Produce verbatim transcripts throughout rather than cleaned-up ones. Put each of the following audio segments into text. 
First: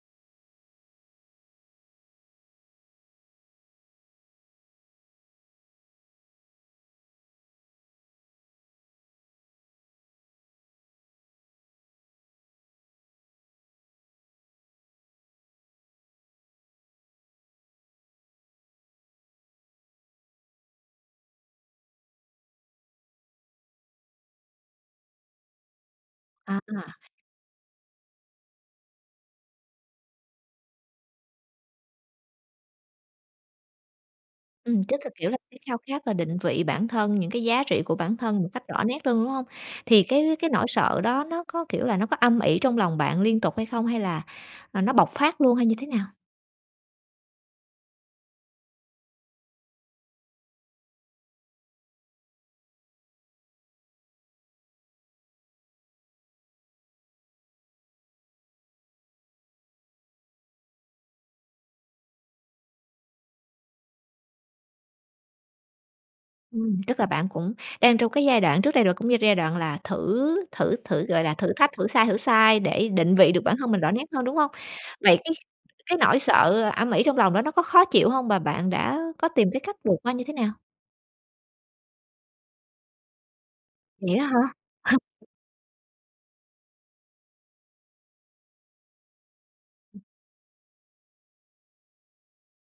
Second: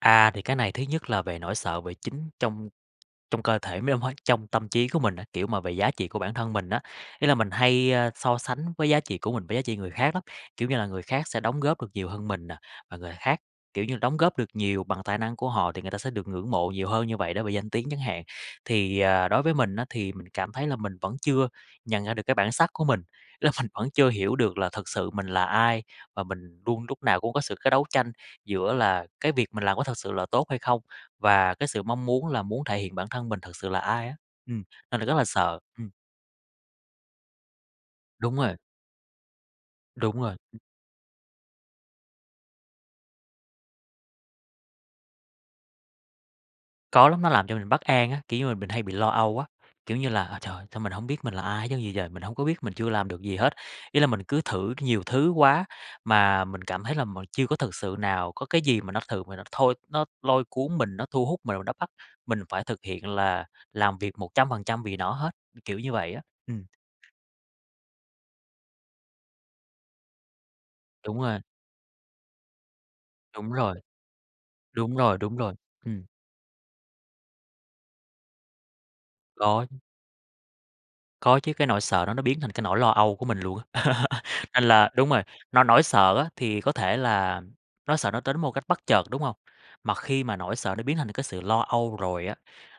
À, thì cái này thứ nhất là về nỗi sợ về chính trong trong cơ thể mấy [unintelligible] trong tâm chí của mình á, kiểu, mà về giá trị của bản thân mình á. Ý là mình hay, a, so sánh với giá trị của mình với giá trị người khác lắm. Kiểu như là, người khác sẽ đóng góp được nhiều hơn mình nè, và người khác, kiểu như, đóng góp được nhiều bằng tài năng của họ thì người ta sẽ được ngưỡng mộ nhiều hơn như vậy, đối về danh tiếng chẳng hạn. Thì, à, đối với mình á thì mình cảm thấy là mình vẫn chưa nhận ra được cái bản sắc của mình, là mình vẫn chưa hiểu được là thật sự mình là ai. Và mình A, luôn à. lúc nào cũng có sự cái đấu tranh giữa là cái việc mình làm có thật sự là tốt hay không, và cái sự mong muốn là muốn thể hiện bản thân mình thực sự là ai á, ừm, Ừm, nên tức là là, rất là kiểu là, cái sợ, khao ừm. khát là định vị bản thân, những cái giá trị của bản Đúng thân một rồi. cách rõ nét rừng, đúng hông? Thì Đúng cái rồi. cái nỗi sợ đó nó có, kiểu là, nó có âm ỉ trong lòng bạn liên tục hay không hay là, à, nó bộc phát luôn hay như thế nào? Có lắm, nó làm cho mình bất an á, kiểu như là, mình hay bị lo âu á, kiểu như là: "Ơ trời, sao mình hổng biết mình là ai hết trơn vậy trời, mình hông có biết, mình chưa làm được gì hết." Ý là mình cứ thử nhiều thứ quá, mà mình cảm thấy là m chưa có thực sự nào, có cái gì mà nó thường nó thôi nó lôi cuốn mình, nó thu hút mình mà nó bắt mình phải thực hiện là làm việc một trăm phần trăm vì nó hết, kiểu như vậy á, ừm. Ừm, tức là bạn cũng đang trong cái giai đoạn trước đây rồi cũng như giai đoạn là thử thử thử, Đúng gọi là, rồi. thử thách, thử sai, thử sai để định vị được Đúng bản thân mình rồi. rõ nét hơn, đúng hông? Đúng rồi, Vậy cái đúng rồi, cái ừm. nỗi sợ, ờ, âm ỉ trong lòng đó nó có khó chịu hông và bạn đã có tìm tới Có. cách vượt qua như thế nào? Có chứ, cái nỗi sợ đó nó biến thành cái nỗi lo âu của mình luôn á, Vậy đó hả? nên là đúng rồi, no nỗi sợ á, thì có thể là nó sợ nó tến một cách bất chợt, đúng hông? Mà khi mà nỗi sợ nó biến thành cái sự lo âu rồi á,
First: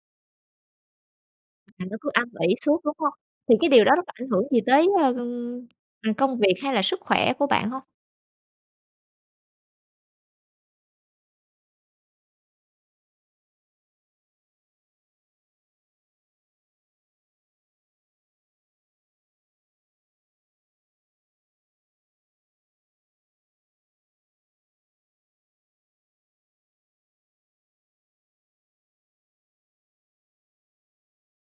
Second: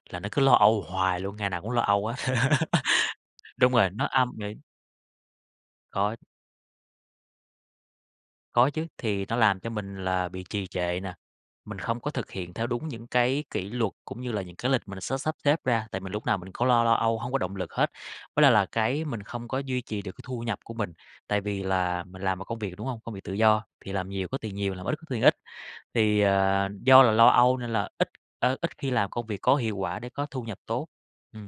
là nó cứ lo âu hoài luôn, ngày nào cũng lo Là nó âu cứ á, âm ỉ suốt, đúng hông? Thì cái đúng điều rồi, đó nó nó có ảnh âm hưởng nghỉ. gì tới, ơ, ưm, ừm, Có. công việc hay là sức khỏe của bạn hông? Có chứ, thì nó làm cho mình là bị trì trệ nè, mình không có thực hiện theo đúng những cái kỷ luật cũng như là những cái lịch mình sớ sắp xếp ra, tại mình lúc nào mình có lo lo âu, hông có động lực hết. Với lại là cái mình không có duy trì được cái thu nhập của mình, tại vì là mình làm một công việc, đúng hông? Công việc tự do, thì làm nhiều có tiền nhiều, làm ít có tiền ít. Thì, ờ, do là lo âu nên là ít, ơ, ít khi làm công việc có hiệu quả để có thu nhập tốt. Ừm.